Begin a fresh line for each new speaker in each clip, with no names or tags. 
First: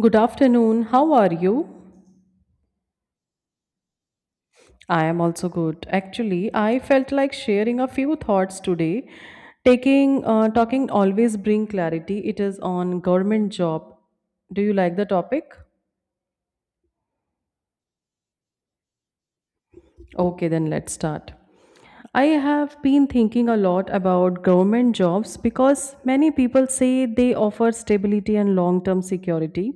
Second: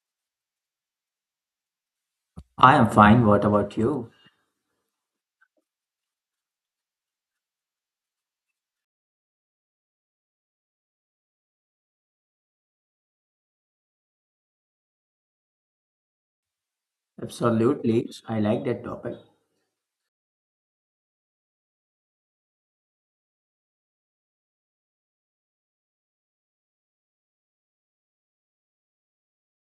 Good afternoon. How are you?
I am fine. What about you?
I am also good. Actually, I felt like sharing a few thoughts today. Taking Talking always bring clarity. It is on government job. Do you like the topic?
Absolutely. I like that topic.
Okay, then let's start. I have been thinking a lot about government jobs because many people say they offer stability and long term security.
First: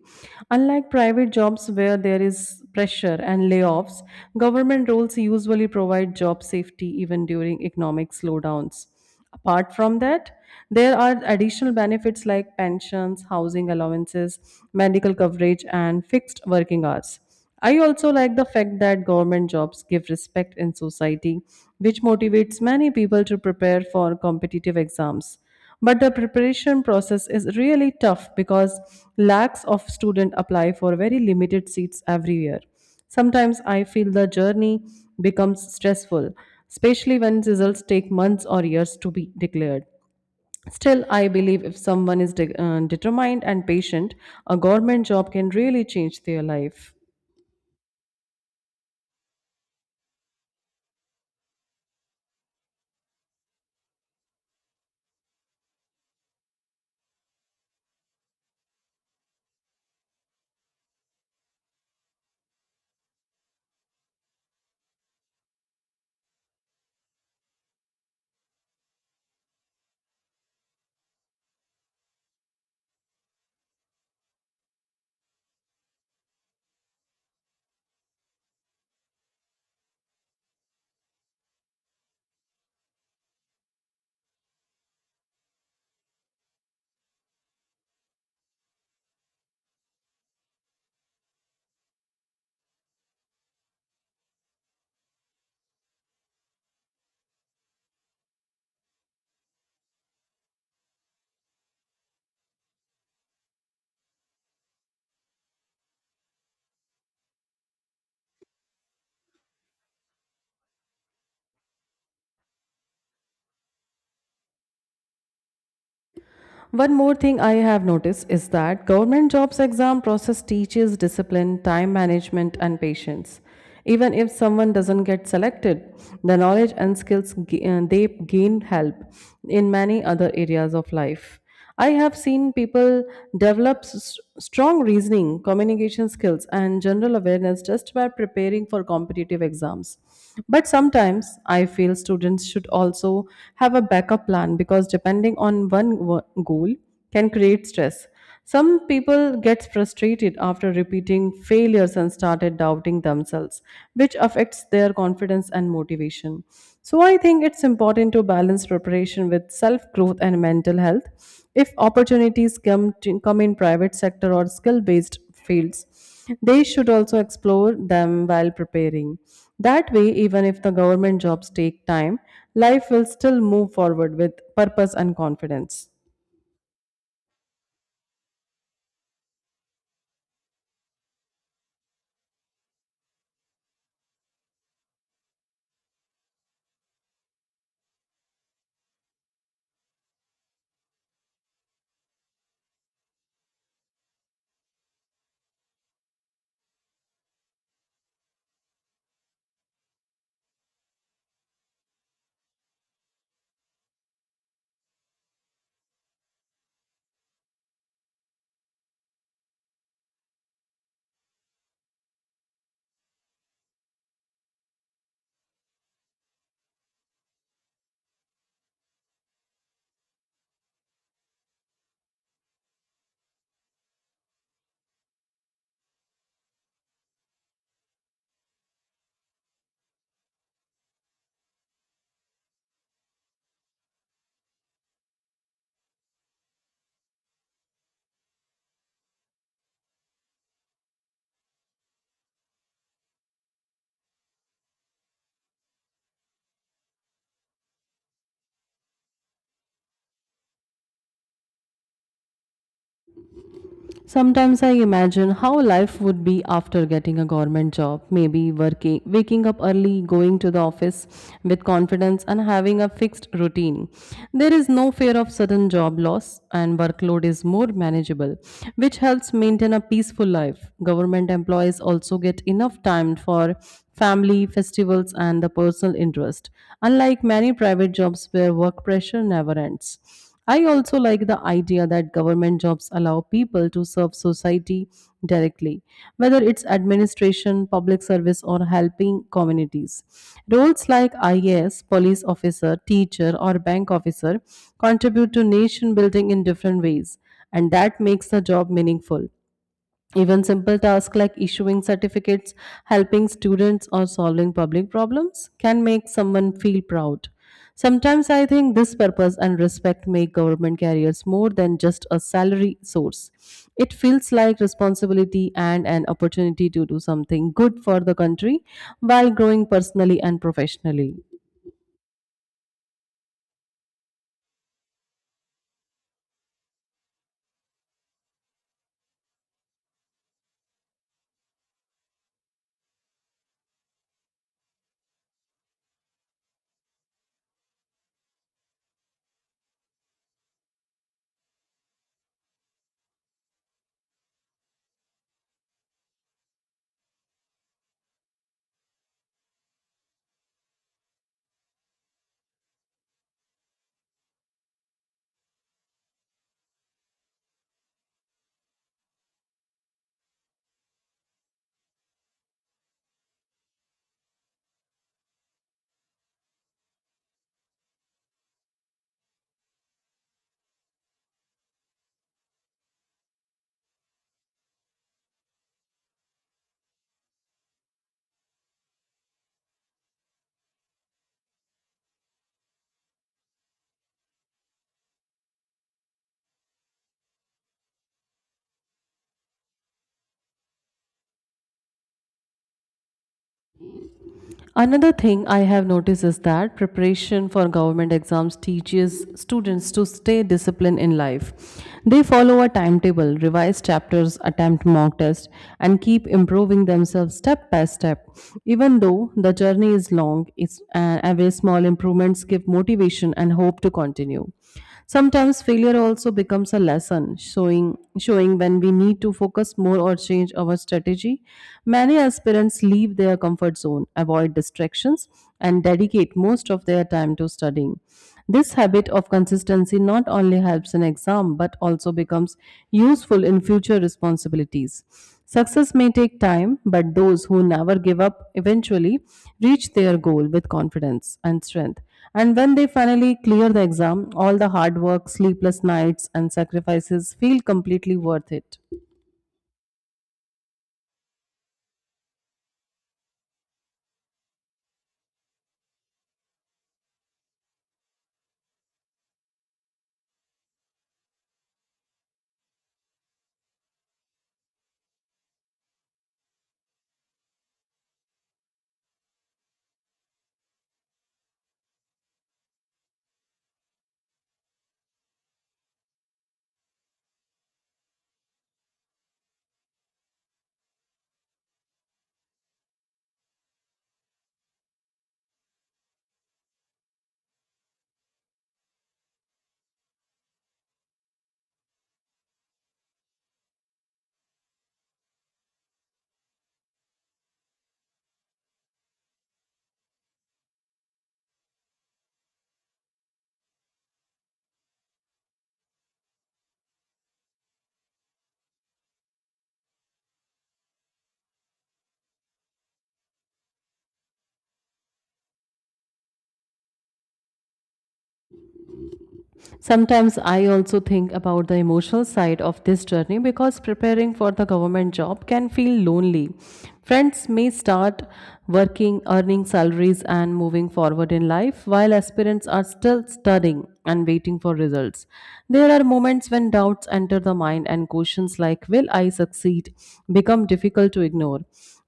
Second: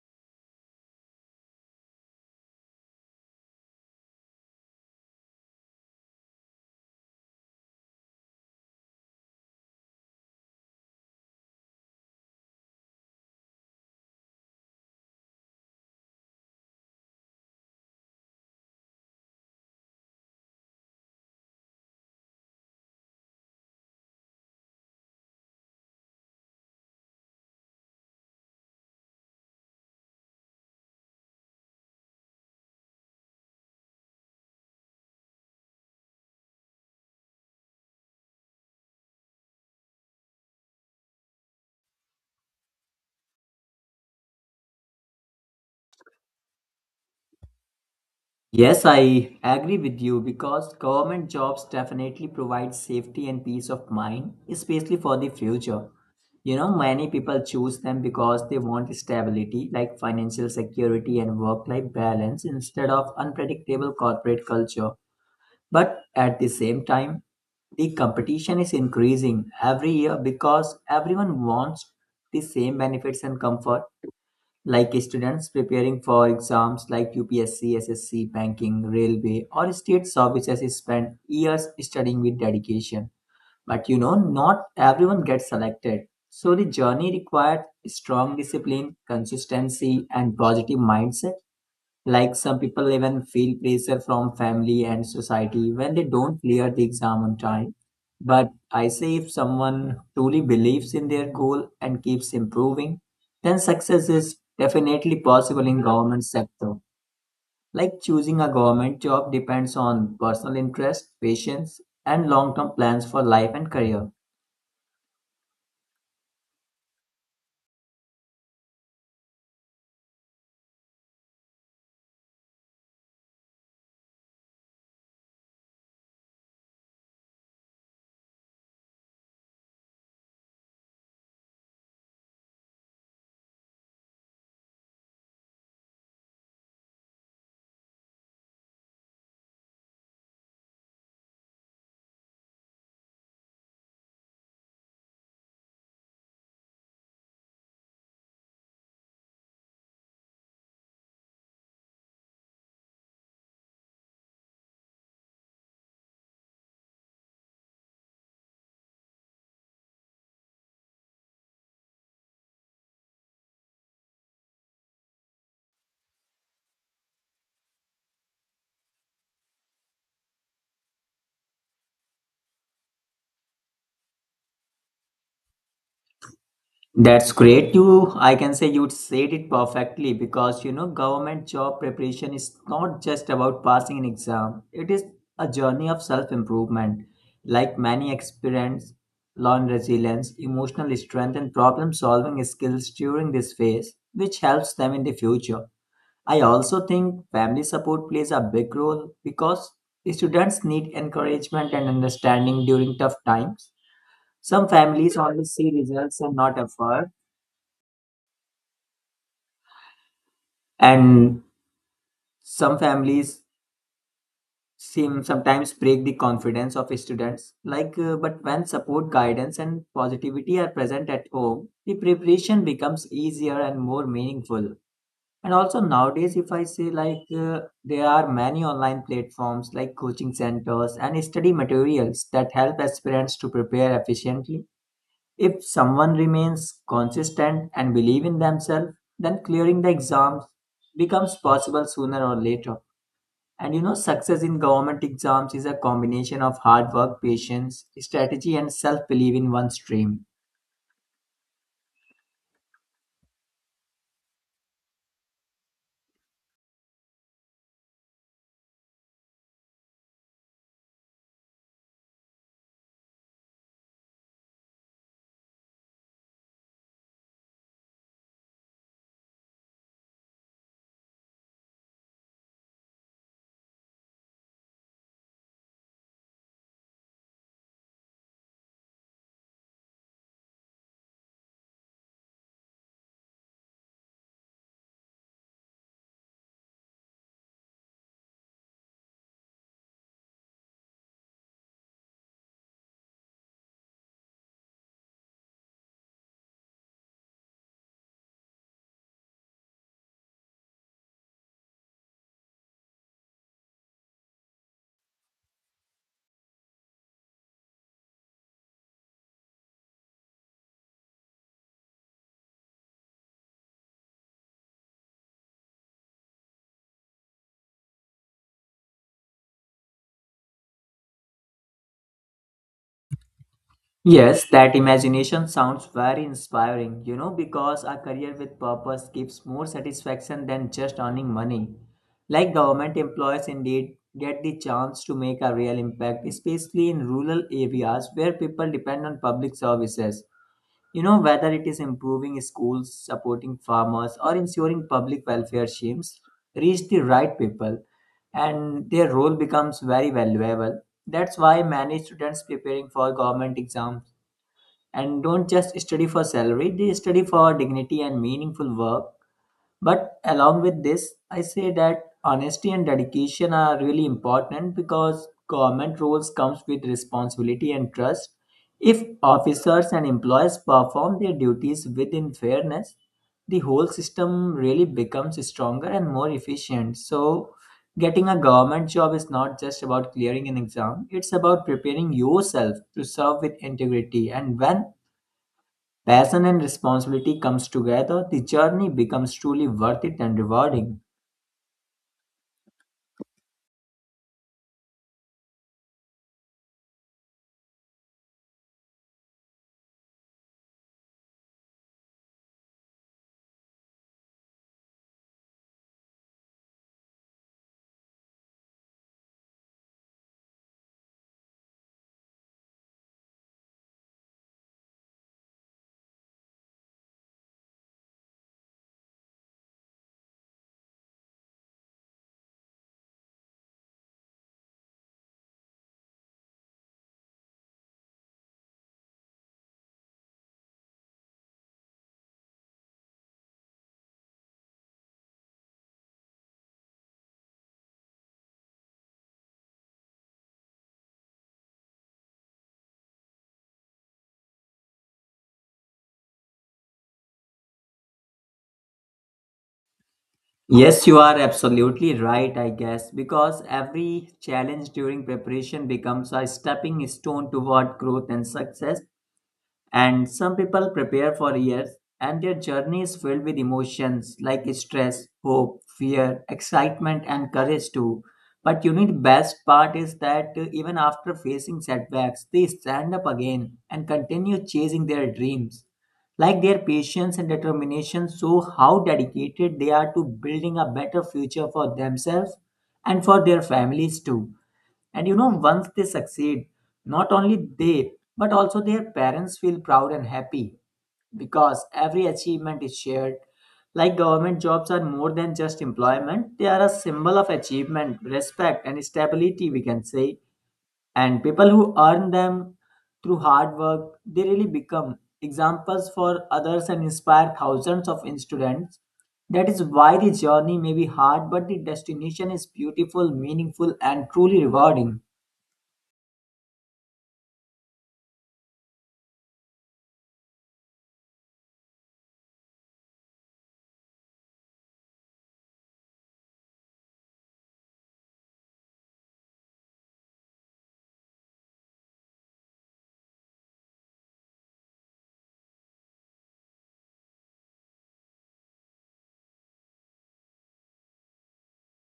Unlike private jobs where there is pressure and layoffs, government roles usually provide job safety even during economic slowdowns. Apart from that, there are additional benefits like pensions, housing allowances, medical coverage, and fixed working hours. I also like the fact that government jobs give respect in society, which motivates many people to prepare for competitive exams. But the preparation process is really tough because lakhs of students apply for very limited seats every year. Sometimes I feel the journey becomes stressful, especially when results take months or years to be declared. Still, I believe if someone is determined and patient, a government job can really change their life.
Yes, I agree with you because government jobs definitely provide safety and peace of mind, especially for the future. You know, many people choose them because they want stability, like financial security and work life balance, instead of unpredictable corporate culture. But at the same time, the competition is increasing every year because everyone wants the same benefits and comfort. Like students preparing for exams like UPSC, SSC, banking, railway, or state services spend years studying with dedication. But you know, not everyone gets selected. So the journey required strong discipline, consistency, and positive mindset. Like some people even feel pressure from family and society when they don't clear the exam on time. But I say if someone truly believes in their goal and keeps improving, then success is definitely possible in government sector. Like choosing a government job depends on personal interest, patience, and long-term plans for life and career.
One more thing I have noticed is that government jobs exam process teaches discipline, time management and patience. Even if someone doesn't get selected, the knowledge and skills they gain help in many other areas of life. I have seen people develop strong reasoning, communication skills, and general awareness just by preparing for competitive exams. But sometimes I feel students should also have a backup plan because depending on one goal can create stress. Some people get frustrated after repeating failures and started doubting themselves, which affects their confidence and motivation. So, I think it's important to balance preparation with self growth and mental health. If opportunities come in private sector or skill based fields, they should also explore them while preparing. That way, even if the government jobs take time, life will still move forward with purpose and confidence.
That's great. You, I can say you said it perfectly because you know, government job preparation is not just about passing an exam, it is a journey of self improvement. Like many experience, learn resilience, emotional strength, and problem solving skills during this phase, which helps them in the future. I also think family support plays a big role because students need encouragement and understanding during tough times. Some families only see results and not effort, and some families seem sometimes break the confidence of students like but when support guidance and positivity are present at home, the preparation becomes easier and more meaningful. And also nowadays, if I say, like there are many online platforms like coaching centers and study materials that help aspirants to prepare efficiently. If someone remains consistent and believe in themselves, then clearing the exams becomes possible sooner or later. And you know, success in government exams is a combination of hard work, patience, strategy, and self belief in one's dream.
Sometimes I imagine how life would be after getting a government job, maybe working, waking up early, going to the office with confidence, and having a fixed routine. There is no fear of sudden job loss, and workload is more manageable, which helps maintain a peaceful life. Government employees also get enough time for family, festivals, and the personal interest, unlike many private jobs where work pressure never ends. I also like the idea that government jobs allow people to serve society directly, whether it's administration, public service, or helping communities. Roles like IAS, police officer, teacher, or bank officer contribute to nation building in different ways, and that makes the job meaningful. Even simple tasks like issuing certificates, helping students, or solving public problems can make someone feel proud. Sometimes I think this purpose and respect make government careers more than just a salary source. It feels like responsibility and an opportunity to do something good for the country while growing personally and professionally.
Yes, that imagination sounds very inspiring, you know, because a career with purpose gives more satisfaction than just earning money. Like government employees indeed get the chance to make a real impact, especially in rural areas where people depend on public services. You know, whether it is improving schools, supporting farmers, or ensuring public welfare schemes reach the right people, and their role becomes very valuable. That's why many students preparing for government exams and don't just study for salary, they study for dignity and meaningful work. But along with this, I say that honesty and dedication are really important because government roles comes with responsibility and trust. If officers and employees perform their duties within fairness, the whole system really becomes stronger and more efficient. So getting a government job is not just about clearing an exam, it's about preparing yourself to serve with integrity, and when passion and responsibility comes together, the journey becomes truly worth it and rewarding.
Another thing I have noticed is that preparation for government exams teaches students to stay disciplined in life. They follow a timetable, revise chapters, attempt mock tests, and keep improving themselves step by step. Even though the journey is long, every small improvements give motivation and hope to continue. Sometimes failure also becomes a lesson, showing when we need to focus more or change our strategy. Many aspirants leave their comfort zone, avoid distractions, and dedicate most of their time to studying. This habit of consistency not only helps in exam but also becomes useful in future responsibilities. Success may take time, but those who never give up eventually reach their goal with confidence and strength. And when they finally clear the exam, all the hard work, sleepless nights, and sacrifices feel completely worth it.
Yes, you are absolutely right, I guess, because every challenge during preparation becomes a stepping stone toward growth and success. And some people prepare for years, and their journey is filled with emotions like stress, hope, fear, excitement, and courage too. But you know, best part is that even after facing setbacks, they stand up again and continue chasing their dreams. Like their patience and determination show how dedicated they are to building a better future for themselves and for their families too. And you know, once they succeed, not only they, but also their parents feel proud and happy because every achievement is shared. Like government jobs are more than just employment, they are a symbol of achievement, respect, and stability, we can say. And people who earn them through hard work, they really become examples for others and inspire thousands of students. That is why the journey may be hard, but the destination is beautiful, meaningful, and truly rewarding.
Sometimes I also think about the emotional side of this journey because preparing for the government job can feel lonely. Friends may start working, earning salaries, and moving forward in life while aspirants are still studying and waiting for results. There are moments when doubts enter the mind and questions like, will I succeed? Become difficult to ignore.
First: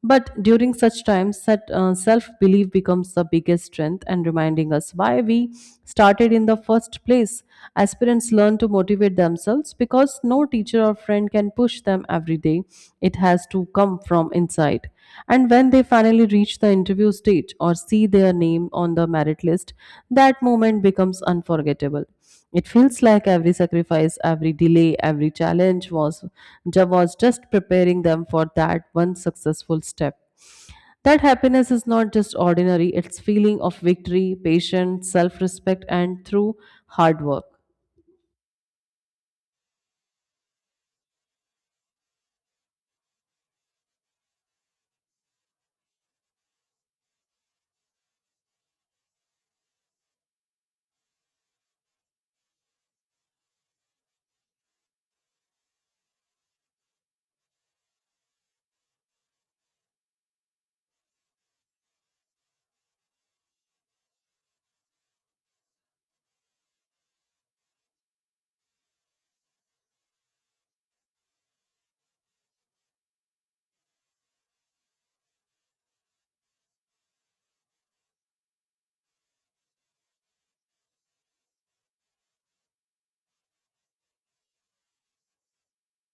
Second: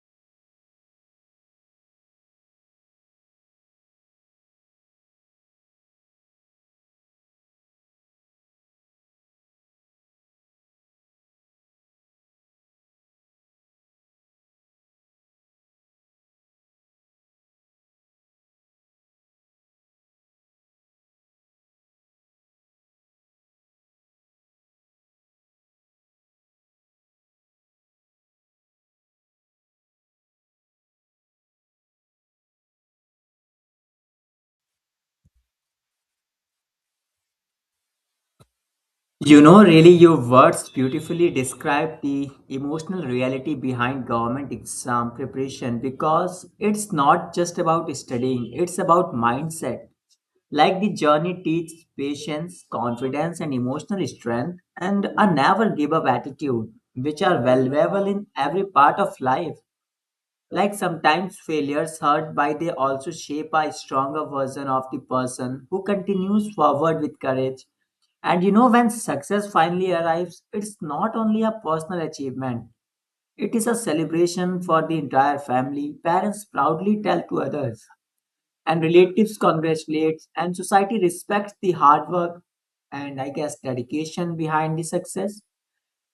But during such times, that self belief becomes the biggest strength and reminding us why we started in the first place. Aspirants learn to motivate themselves because no teacher or friend can push them every day. It has to come from inside. And when they finally reach the interview stage or see their name on the merit list, that moment becomes unforgettable. It feels like every sacrifice, every delay, every challenge was Job was just preparing them for that one successful step. That happiness is not just ordinary, it's feeling of victory, patience, self-respect and through hard work.
You know, really, your words beautifully describe the emotional reality behind government exam preparation because it's not just about studying, it's about mindset. Like the journey teaches patience, confidence, and emotional strength, and a never give up attitude, which are valuable in every part of life. Like sometimes failures hurt, but they also shape a stronger version of the person who continues forward with courage. And you know, when success finally arrives, it's not only a personal achievement, it is a celebration for the entire family. Parents proudly tell to others, and relatives congratulate, and society respects the hard work and I guess dedication behind the success.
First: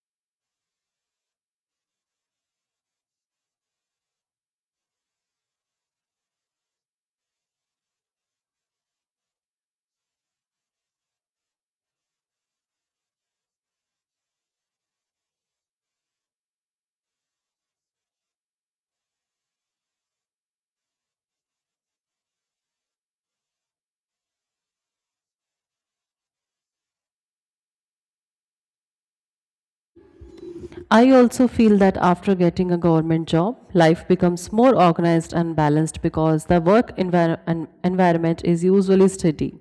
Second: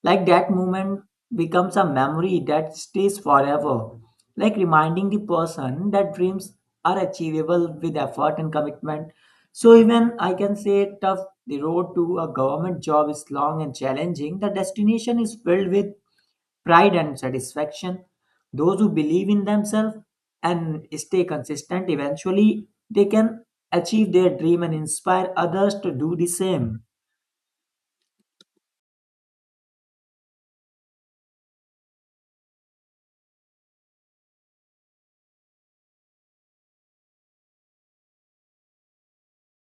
Like that moment becomes a memory that stays forever, like reminding the person that dreams are achievable with effort and commitment. So, even I can say, tough the road to a government job is long and challenging, the destination is filled with pride and satisfaction. Those who believe in themselves and stay consistent eventually they can achieve their dream and inspire others to do the same.
I also feel that after getting a government job, life becomes more organized and balanced because the work environment is usually steady.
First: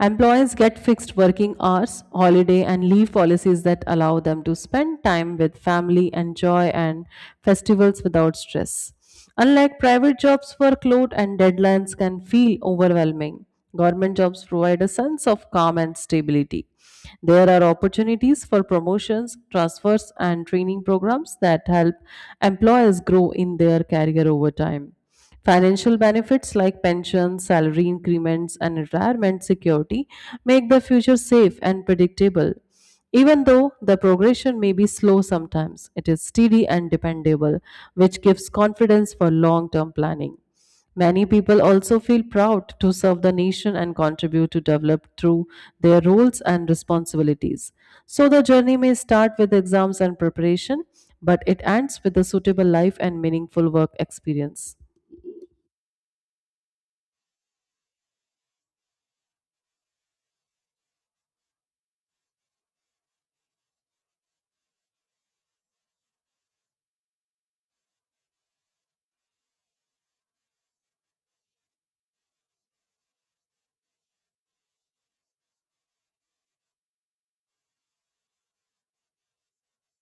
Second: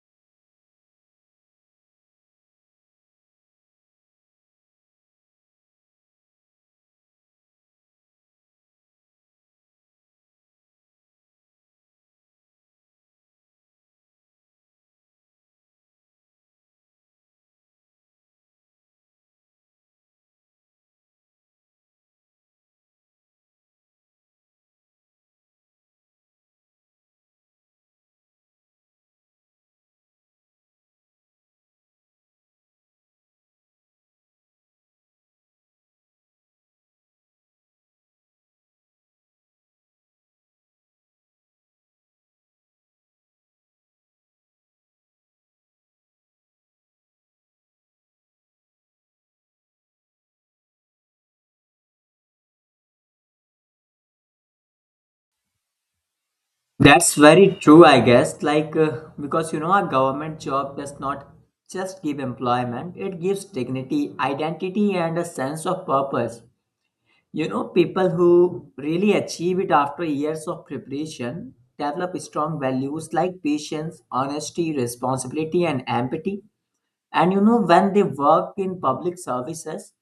Employees get fixed working hours, holiday, and leave policies that allow them to spend time with family, enjoy, and festivals without stress. Unlike private jobs, workload and deadlines can feel overwhelming. Government jobs provide a sense of calm and stability. There are opportunities for promotions, transfers, and training programs that help employers grow in their career over time. Financial benefits like pensions, salary increments, and retirement security make the future safe and predictable. Even though the progression may be slow sometimes, it is steady and dependable, which gives confidence for long term planning. Many people also feel proud to serve the nation and contribute to develop through their roles and responsibilities. So the journey may start with exams and preparation, but it ends with a suitable life and meaningful work experience.
That's very true, I guess. Like, because you know, a government job does not just give employment, it gives dignity, identity, and a sense of purpose. You know, people who really achieve it after years of preparation develop strong values like patience, honesty, responsibility, and empathy. And you know, when they work in public services,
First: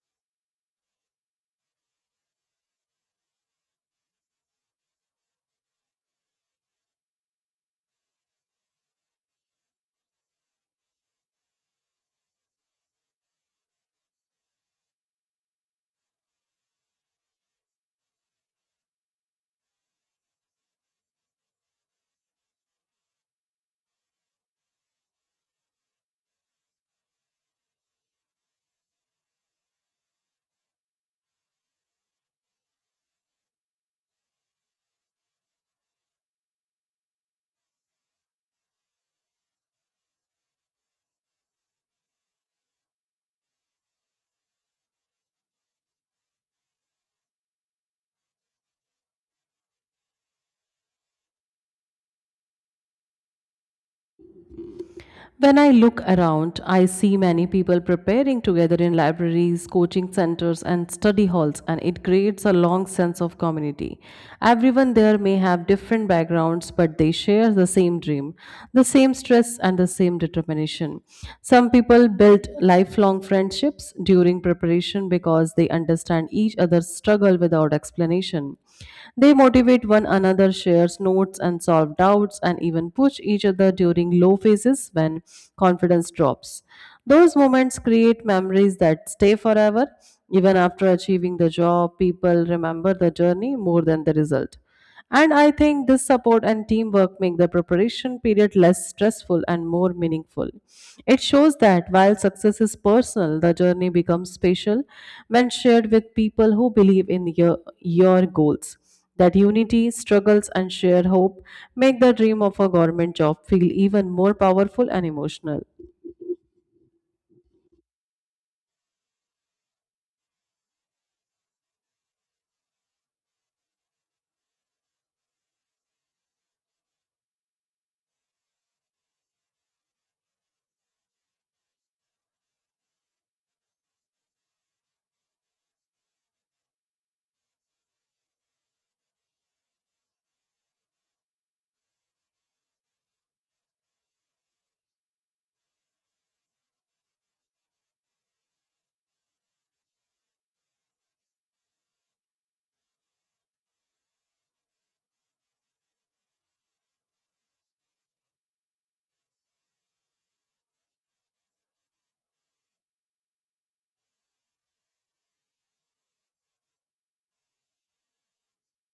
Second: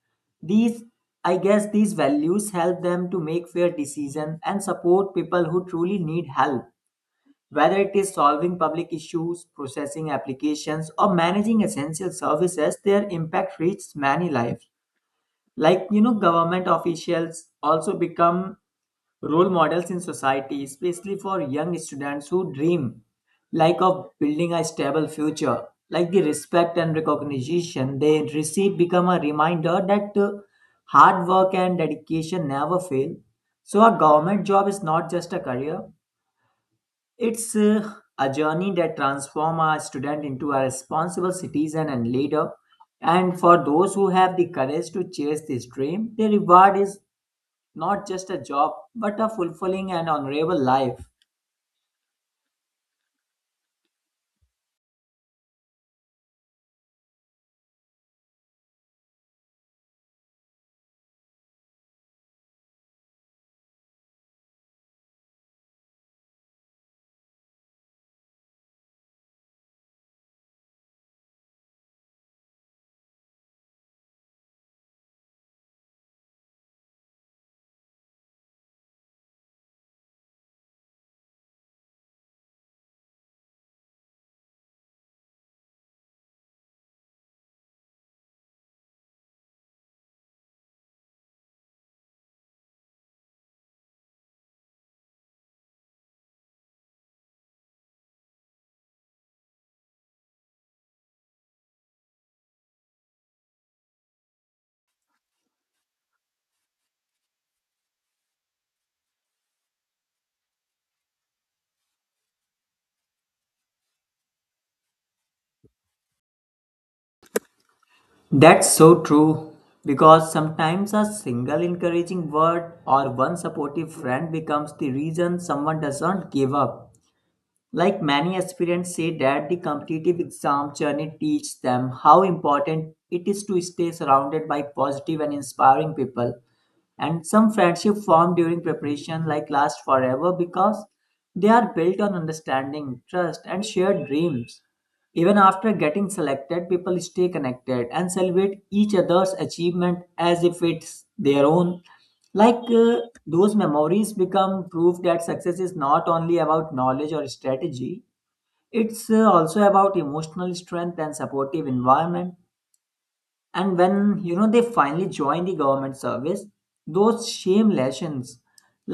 these I guess these values help them to make fair decisions and support people who truly need help. Whether it is solving public issues, processing applications, or managing essential services, their impact reaches many lives. Like, you know, government officials also become role models in society, especially for young students who dream like of building a stable future. Like the respect and recognition they receive become a reminder that hard work and dedication never fail. So a government job is not just a career; it's a journey that transforms a student into a responsible citizen and leader. And for those who have the courage to chase this dream, the reward is not just a job, but a fulfilling and honorable life.
When I look around, I see many people preparing together in libraries, coaching centers, and study halls, and it creates a long sense of community. Everyone there may have different backgrounds, but they share the same dream, the same stress, and the same determination. Some people build lifelong friendships during preparation because they understand each other's struggle without explanation. They motivate one another, shares notes and solve doubts, and even push each other during low phases when confidence drops. Those moments create memories that stay forever. Even after achieving the job, people remember the journey more than the result. And I think this support and teamwork make the preparation period less stressful and more meaningful. It shows that while success is personal, the journey becomes special when shared with people who believe in your goals. That unity, struggles, and shared hope make the dream of a government job feel even more powerful and emotional.
That's so true because sometimes a single encouraging word or one supportive friend becomes the reason someone doesn't give up. Like many aspirants say that the competitive exam journey teaches them how important it is to stay surrounded by positive and inspiring people. And some friendship formed during preparation like last forever because they are built on understanding, trust, and shared dreams. Even after getting selected, people stay connected and celebrate each other's achievement as if it's their own. Like those memories become proof that success is not only about knowledge or strategy, it's also about emotional strength and supportive environment. And when you know they finally join the government service, those shame lessons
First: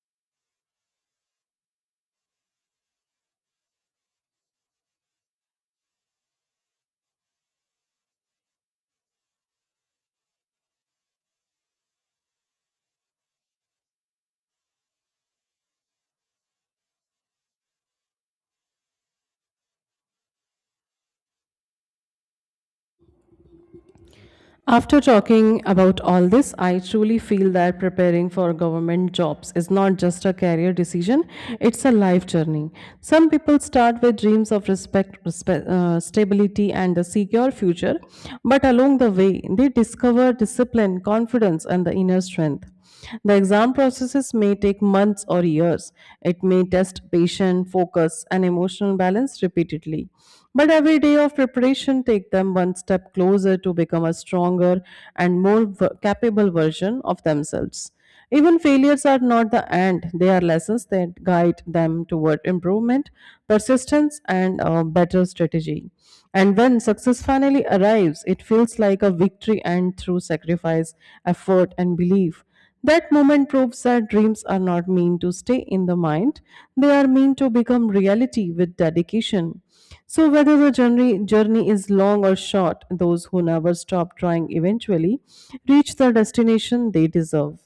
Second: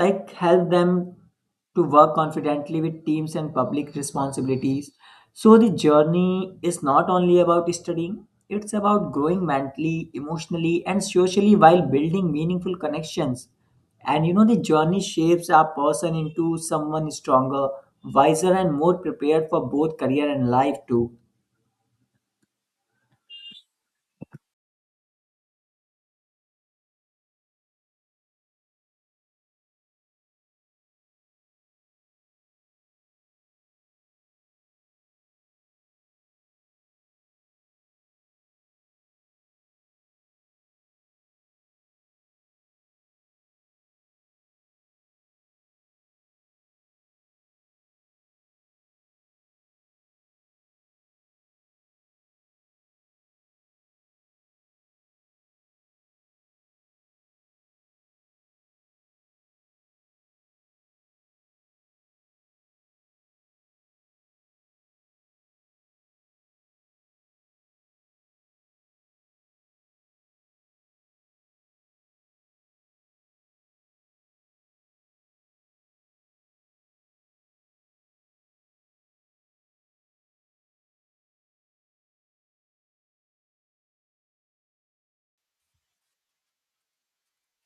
like help them to work confidently with teams and public responsibilities. So the journey is not only about studying, it's about growing mentally, emotionally, and socially while building meaningful connections. And you know, the journey shapes our person into someone stronger, wiser, and more prepared for both career and life too.
After talking about all this, I truly feel that preparing for government jobs is not just a career decision, it's a life journey. Some people start with dreams of respect, stability, and a secure future, but along the way, they discover discipline, confidence, and the inner strength. The exam processes may take months or years. It may test patience, focus, and emotional balance repeatedly. But every day of preparation take them one step closer to become a stronger and more capable version of themselves. Even failures are not the end, they are lessons that guide them toward improvement, persistence, and a better strategy. And when success finally arrives, it feels like a victory and through sacrifice, effort, and belief. That moment proves that dreams are not meant to stay in the mind, they are meant to become reality with dedication. So, whether the journey is long or short, those who never stop trying eventually reach the destination they deserve.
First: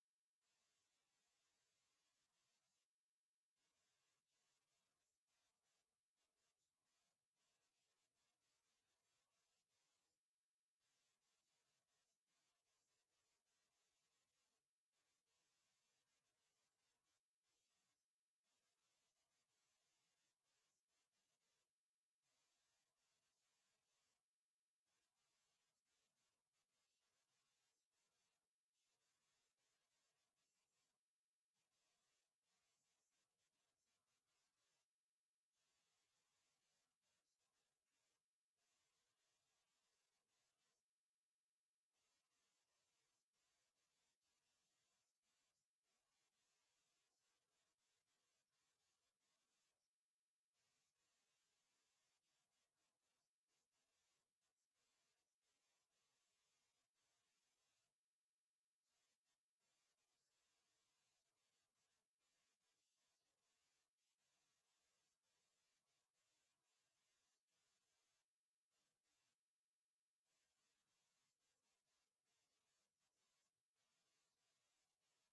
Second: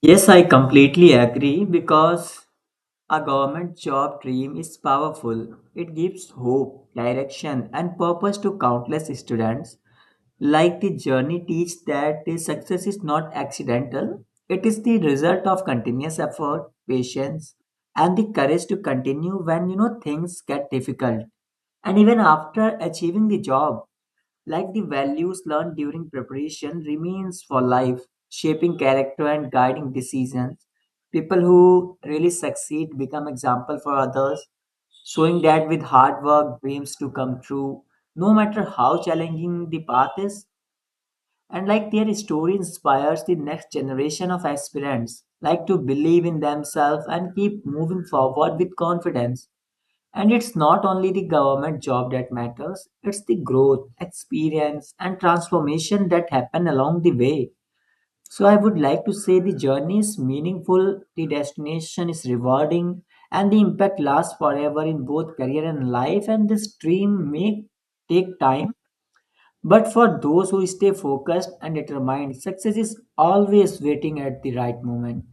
Yes, I completely agree because a government job dream is powerful. It gives hope, direction, and purpose to countless students. Like the journey teaches that the success is not accidental, it is the result of continuous effort, patience, and the courage to continue when you know things get difficult. And even after achieving the job, like the values learned during preparation remains for life, shaping character and guiding decisions. People who really succeed become example for others, showing that with hard work dreams to come true, no matter how challenging the path is. And like their story inspires the next generation of aspirants like to believe in themselves and keep moving forward with confidence. And it's not only the government job that matters, it's the growth, experience, and transformation that happen along the way. So, I would like to say the journey is meaningful, the destination is rewarding, and the impact lasts forever in both career and life. And this dream may take time, but for those who stay focused and determined, success is always waiting at the right moment.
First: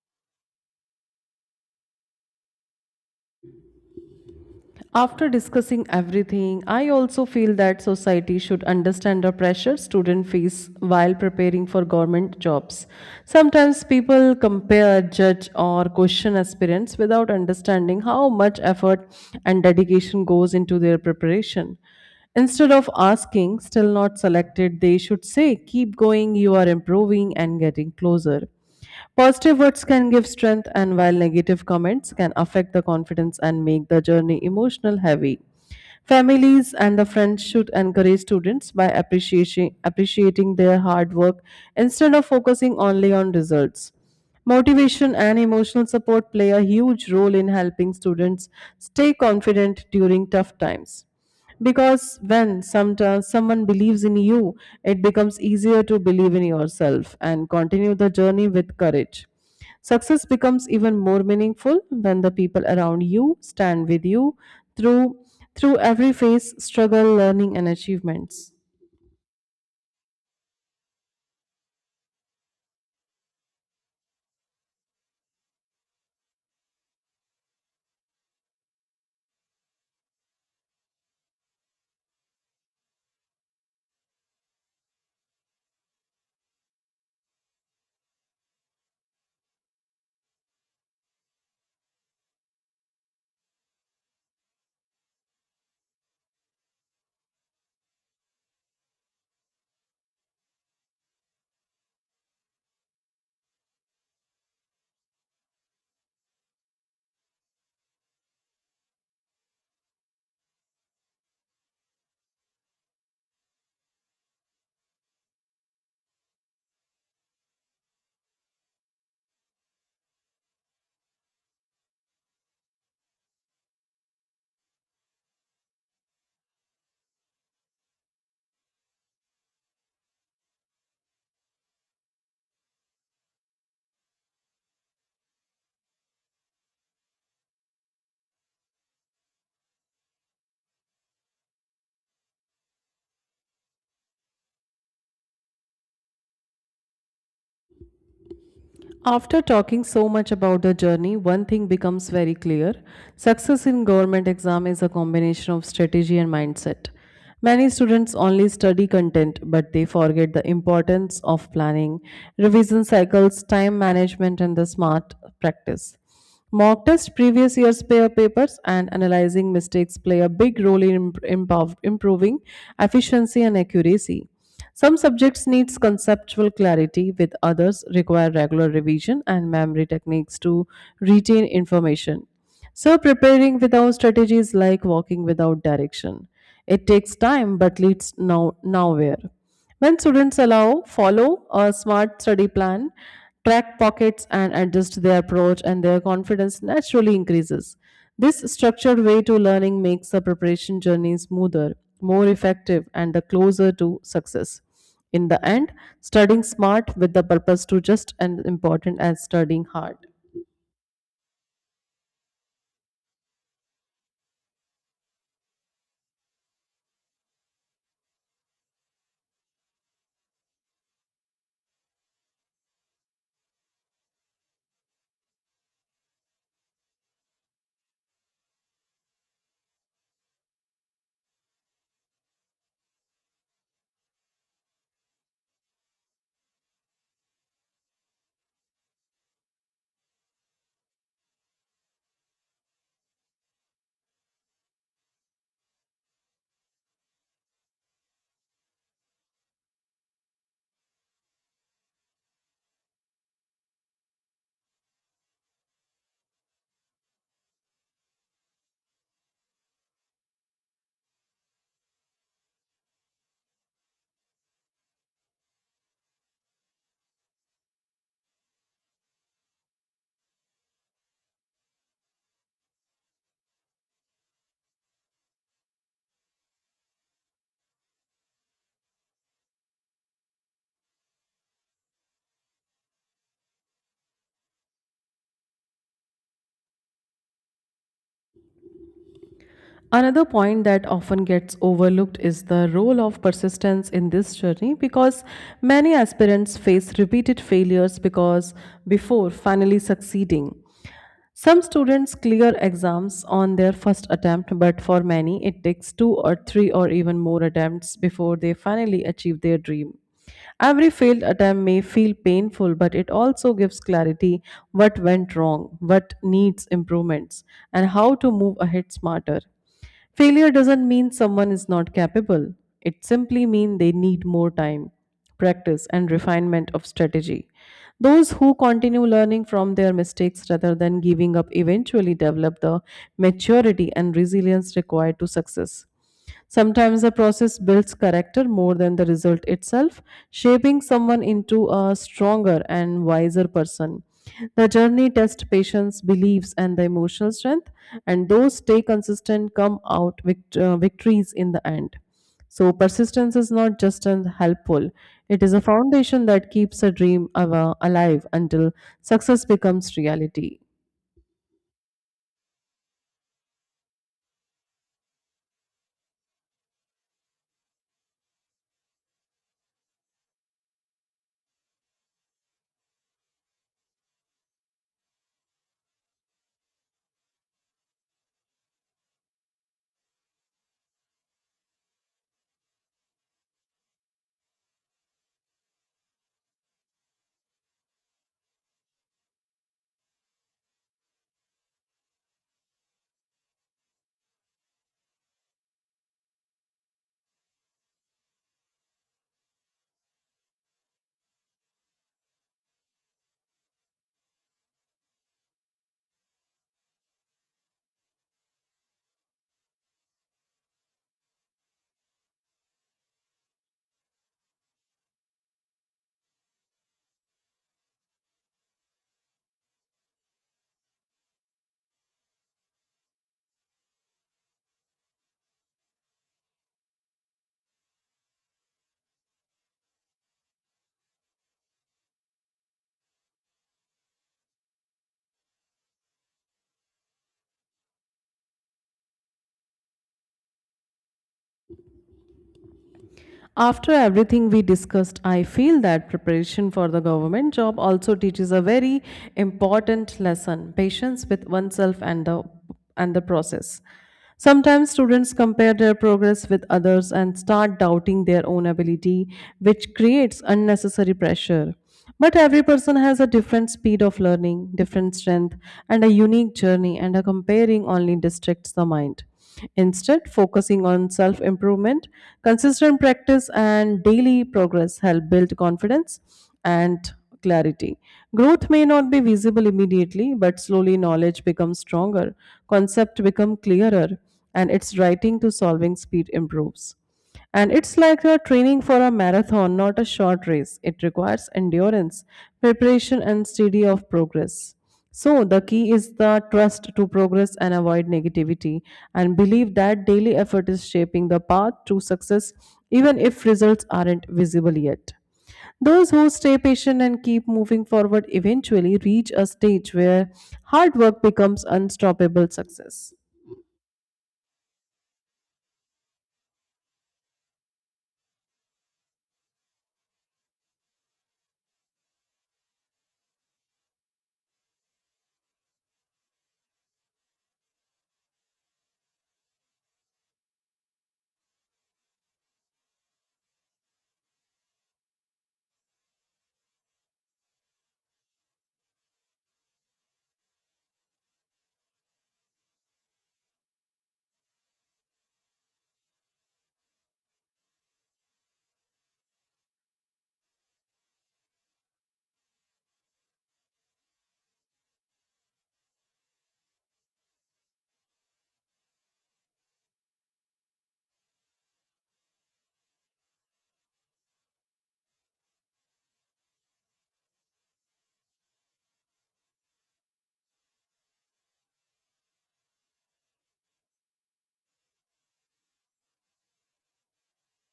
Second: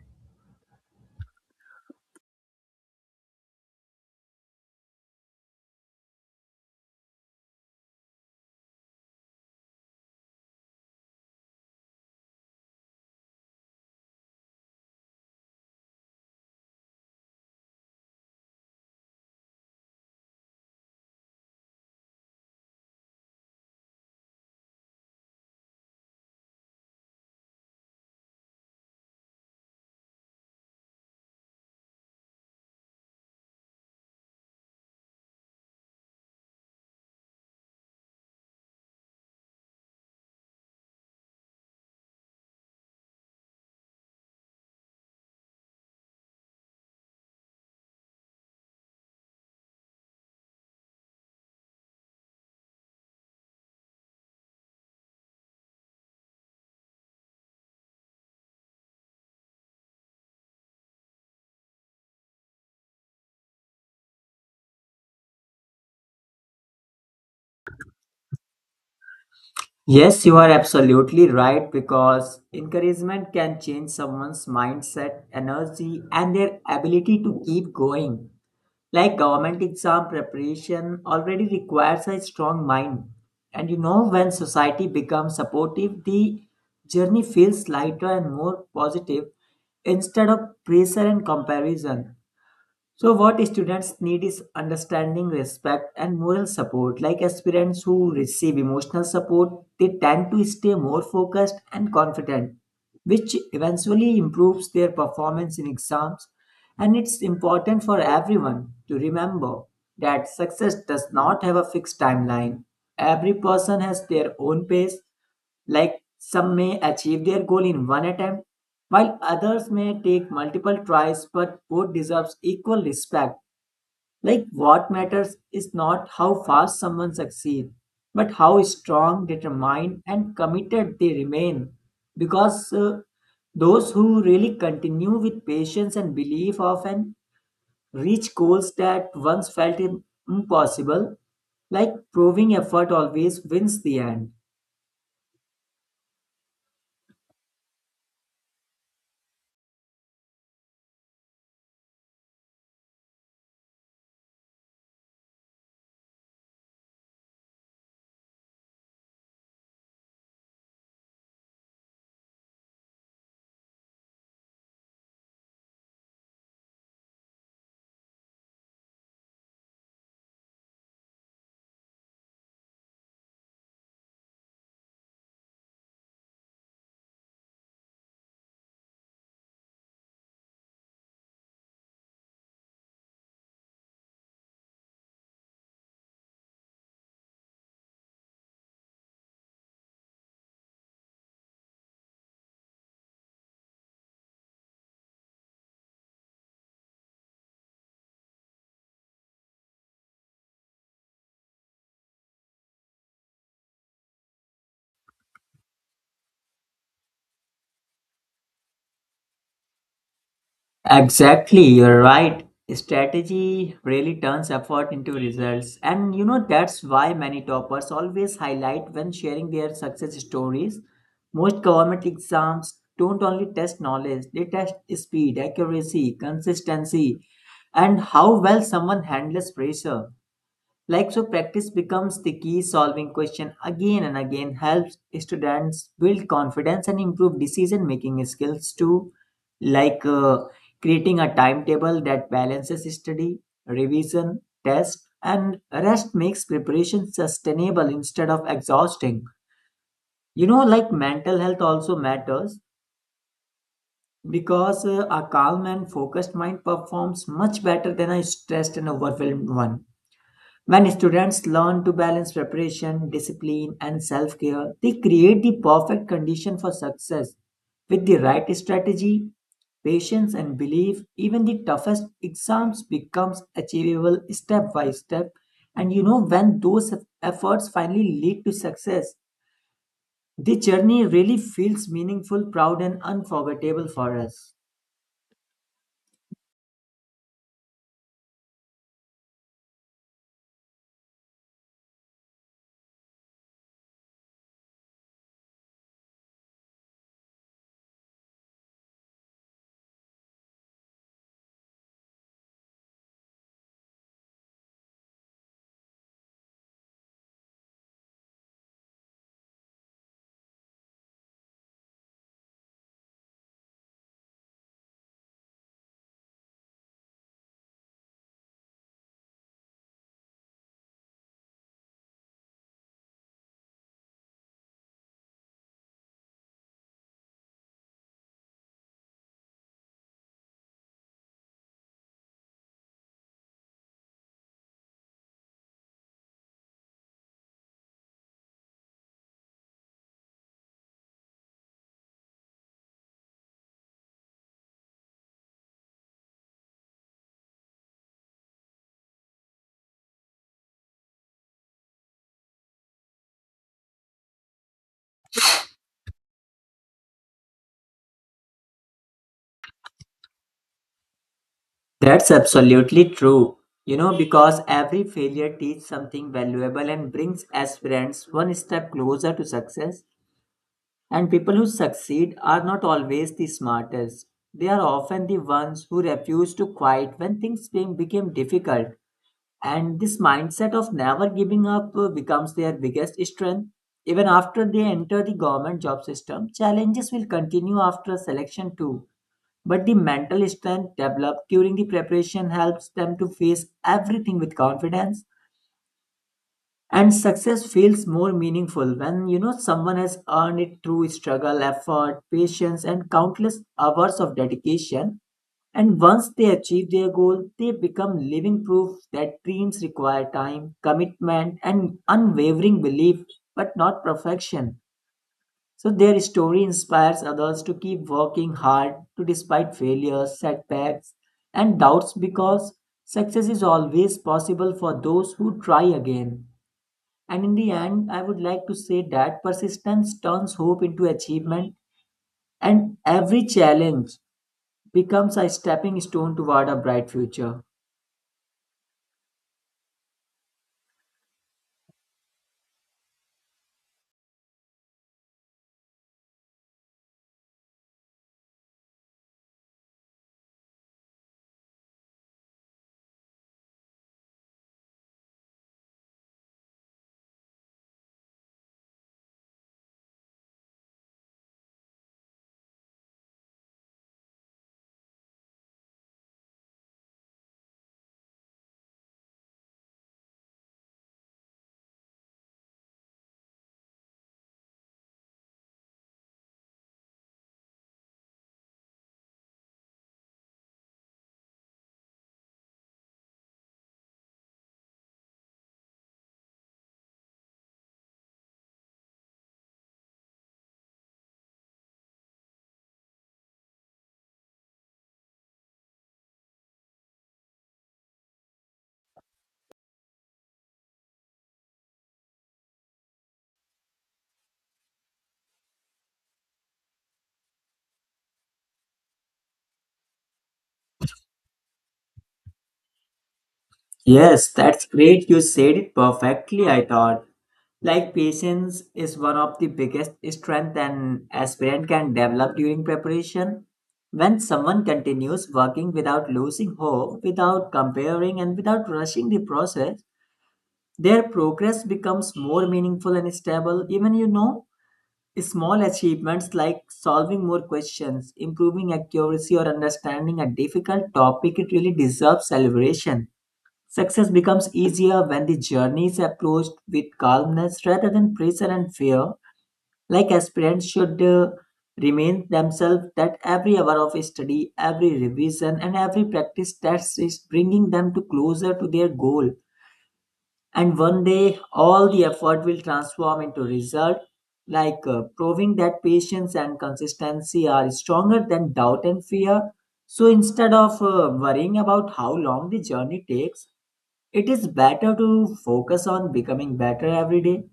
After discussing everything, I also feel that society should understand the pressure students face while preparing for government jobs. Sometimes people compare, judge, or question aspirants without understanding how much effort and dedication goes into their preparation. Instead of asking, still not selected, they should say, keep going, you are improving and getting closer. Positive words can give strength, and while negative comments can affect the confidence and make the journey emotional heavy. Families and the friends should encourage students by appreciating their hard work instead of focusing only on results. Motivation and emotional support play a huge role in helping students stay confident during tough times. Because when sometimes someone believes in you, it becomes easier to believe in yourself and continue the journey with courage. Success becomes even more meaningful when the people around you stand with you through through every phase, struggle, learning and achievements.
Yes, you are absolutely right because encouragement can change someone's mindset, energy, and their ability to keep going. Like government exam preparation already requires a strong mind. And you know, when society becomes supportive, the journey feels lighter and more positive instead of pressure and comparison. So, what students need is understanding, respect, and moral support. Like aspirants who receive emotional support, they tend to stay more focused and confident, which eventually improves their performance in exams. And it's important for everyone to remember that success does not have a fixed timeline. Every person has their own pace, like some may achieve their goal in one attempt, while others may take multiple tries, but both deserves equal respect. Like what matters is not how fast someone succeeds, but how strong, determined, and committed they remain. Because those who really continue with patience and belief often reach goals that once felt impossible, like proving effort always wins the end.
After talking so much about the journey, one thing becomes very clear. Success in government exam is a combination of strategy and mindset. Many students only study content but they forget the importance of planning, revision cycles, time management and the smart practice. Mock test previous year's pair papers and analyzing mistakes play a big role in improving efficiency and accuracy. Some subjects need conceptual clarity with others require regular revision and memory techniques to retain information. So preparing without strategy is like walking without direction. It takes time but leads nowhere. When students allow, follow a smart study plan, track pockets, and adjust their approach, and their confidence naturally increases. This structured way to learning makes the preparation journey smoother, more effective, and the closer to success. In the end, studying smart with the purpose to just as important as studying hard.
Exactly, you're right. Strategy really turns effort into results. And you know, that's why many toppers always highlight when sharing their success stories. Most government exams don't only test knowledge, they test speed, accuracy, consistency, and how well someone handles pressure. Like so, practice becomes the key. Solving question again and again helps students build confidence and improve decision making skills too. Like uh, Creating a timetable that balances study, revision, test, and rest makes preparation sustainable instead of exhausting. You know, like mental health also matters because a calm and focused mind performs much better than a stressed and overwhelmed one. When students learn to balance preparation, discipline, and self care, they create the perfect condition for success. With the right strategy, patience, and belief, even the toughest exams becomes achievable step by step. And you know, when those efforts finally lead to success, the journey really feels meaningful, proud, and unforgettable for us.
Another point that often gets overlooked is the role of persistence in this journey because many aspirants face repeated failures because before finally succeeding. Some students clear exams on their first attempt, but for many it takes two or three or even more attempts before they finally achieve their dream. Every failed attempt may feel painful, but it also gives clarity what went wrong, what needs improvements, and how to move ahead smarter. Failure doesn't mean someone is not capable. It simply means they need more time, practice, and refinement of strategy. Those who continue learning from their mistakes rather than giving up eventually develop the maturity and resilience required to success. Sometimes the process builds character more than the result itself, shaping someone into a stronger and wiser person. The journey tests patience, beliefs, and the emotional strength, and those stay consistent come out victories in the end. So, persistence is not just an helpful, it is a foundation that keeps a dream alive until success becomes reality.
That's absolutely true. You know, because every failure teaches something valuable and brings aspirants one step closer to success. And people who succeed are not always the smartest. They are often the ones who refuse to quit when things became difficult. And this mindset of never giving up becomes their biggest strength. Even after they enter the government job system, challenges will continue after selection too. But the mental strength developed during the preparation helps them to face everything with confidence. And success feels more meaningful when you know someone has earned it through struggle, effort, patience, and countless hours of dedication. And once they achieve their goal, they become living proof that dreams require time, commitment, and unwavering belief, but not perfection. So their story inspires others to keep working hard to despite failures, setbacks, and doubts because success is always possible for those who try again. And in the end, I would like to say that persistence turns hope into achievement, and every challenge becomes a stepping stone toward a bright future.
After everything we discussed, I feel that preparation for the government job also teaches a very important lesson patience with oneself and the process. Sometimes students compare their progress with others and start doubting their own ability, which creates unnecessary pressure. But every person has a different speed of learning, different strength, and a unique journey, and a comparing only distracts the mind. Instead, focusing on self improvement, consistent practice, and daily progress help build confidence and clarity. Growth may not be visible immediately, but slowly knowledge becomes stronger, concept become clearer, and its writing to solving speed improves. And it's like you're training for a marathon, not a short race. It requires endurance, preparation, and steady of progress. So, the key is the trust to progress and avoid negativity, and believe that daily effort is shaping the path to success, even if results aren't visible yet. Those who stay patient and keep moving forward eventually reach a stage where hard work becomes unstoppable success.
Yes, that's great. You said it perfectly, I thought. Like patience is one of the biggest strength an aspirant can develop during preparation. When someone continues working without losing hope, without comparing and without rushing the process, their progress becomes more meaningful and stable. Even you know, small achievements like solving more questions, improving accuracy or understanding a difficult topic, it really deserves celebration. Success becomes easier when the journey is approached with calmness rather than pressure and fear. Like aspirants should remain themselves that every hour of study, every revision, and every practice test is bringing them to closer to their goal. And one day, all the effort will transform into result, proving that patience and consistency are stronger than doubt and fear. So instead of worrying about how long the journey takes, it is better to focus on becoming better every day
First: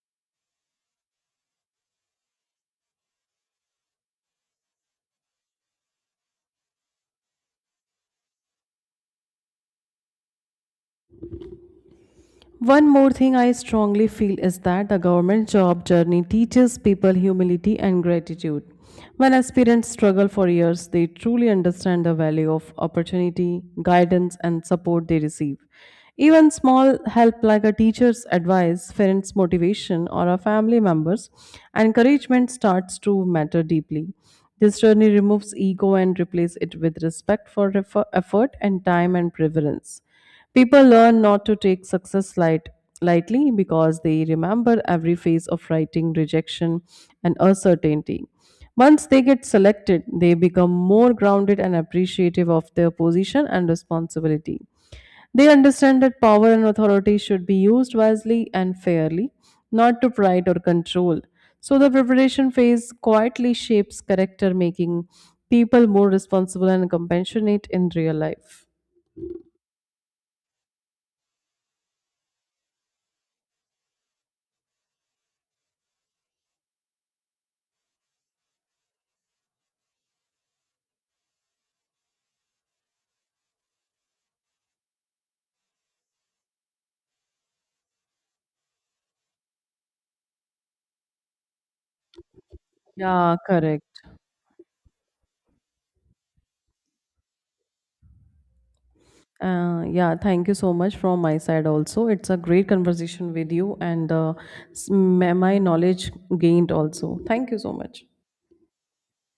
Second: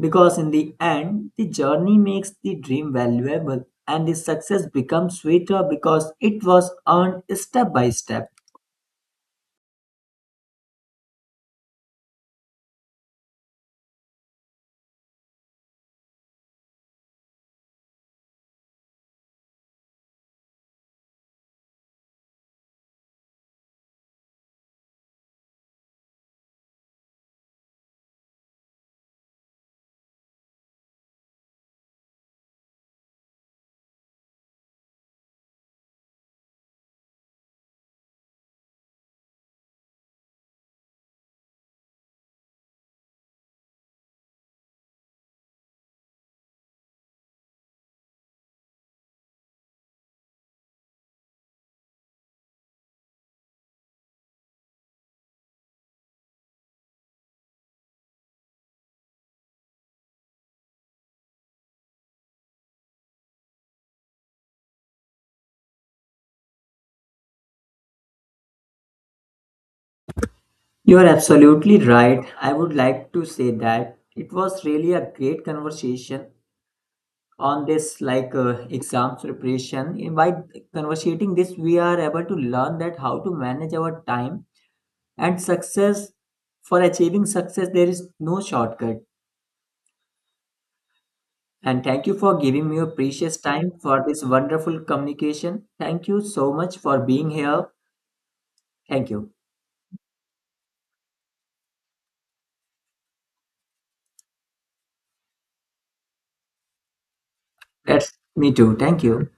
because, in the end, the journey makes the dream valuable and the success becomes sweeter because it was earned step by step.
One more thing I strongly feel is that the government job journey teaches people humility and gratitude. When aspirants struggle for years, they truly understand the value of opportunity, guidance, and support they receive. Even small help like a teacher's advice, friend's motivation, or a family member's encouragement starts to matter deeply. This journey removes ego and replaces it with respect for effort and time and preference. People learn not to take success lightly because they remember every phase of writing, rejection, and uncertainty. Once they get selected, they become more grounded and appreciative of their position and responsibility. They understand that power and authority should be used wisely and fairly, not to pride or control. So, the preparation phase quietly shapes character, making people more responsible and compassionate in real life.
You are absolutely right. I would like to say that it was really a great conversation on this, exams preparation. By conversating this, we are able to learn that how to manage our time and success. For achieving success, there is no shortcut. And thank you for giving me your precious
Yeah,
time
correct.
for this wonderful communication. Thank you so much for being here. Thank you.
Yeah, thank you so much from my side also. It's a great conversation with you and my knowledge gained also. Thank you so much.
That's me too. Thank you.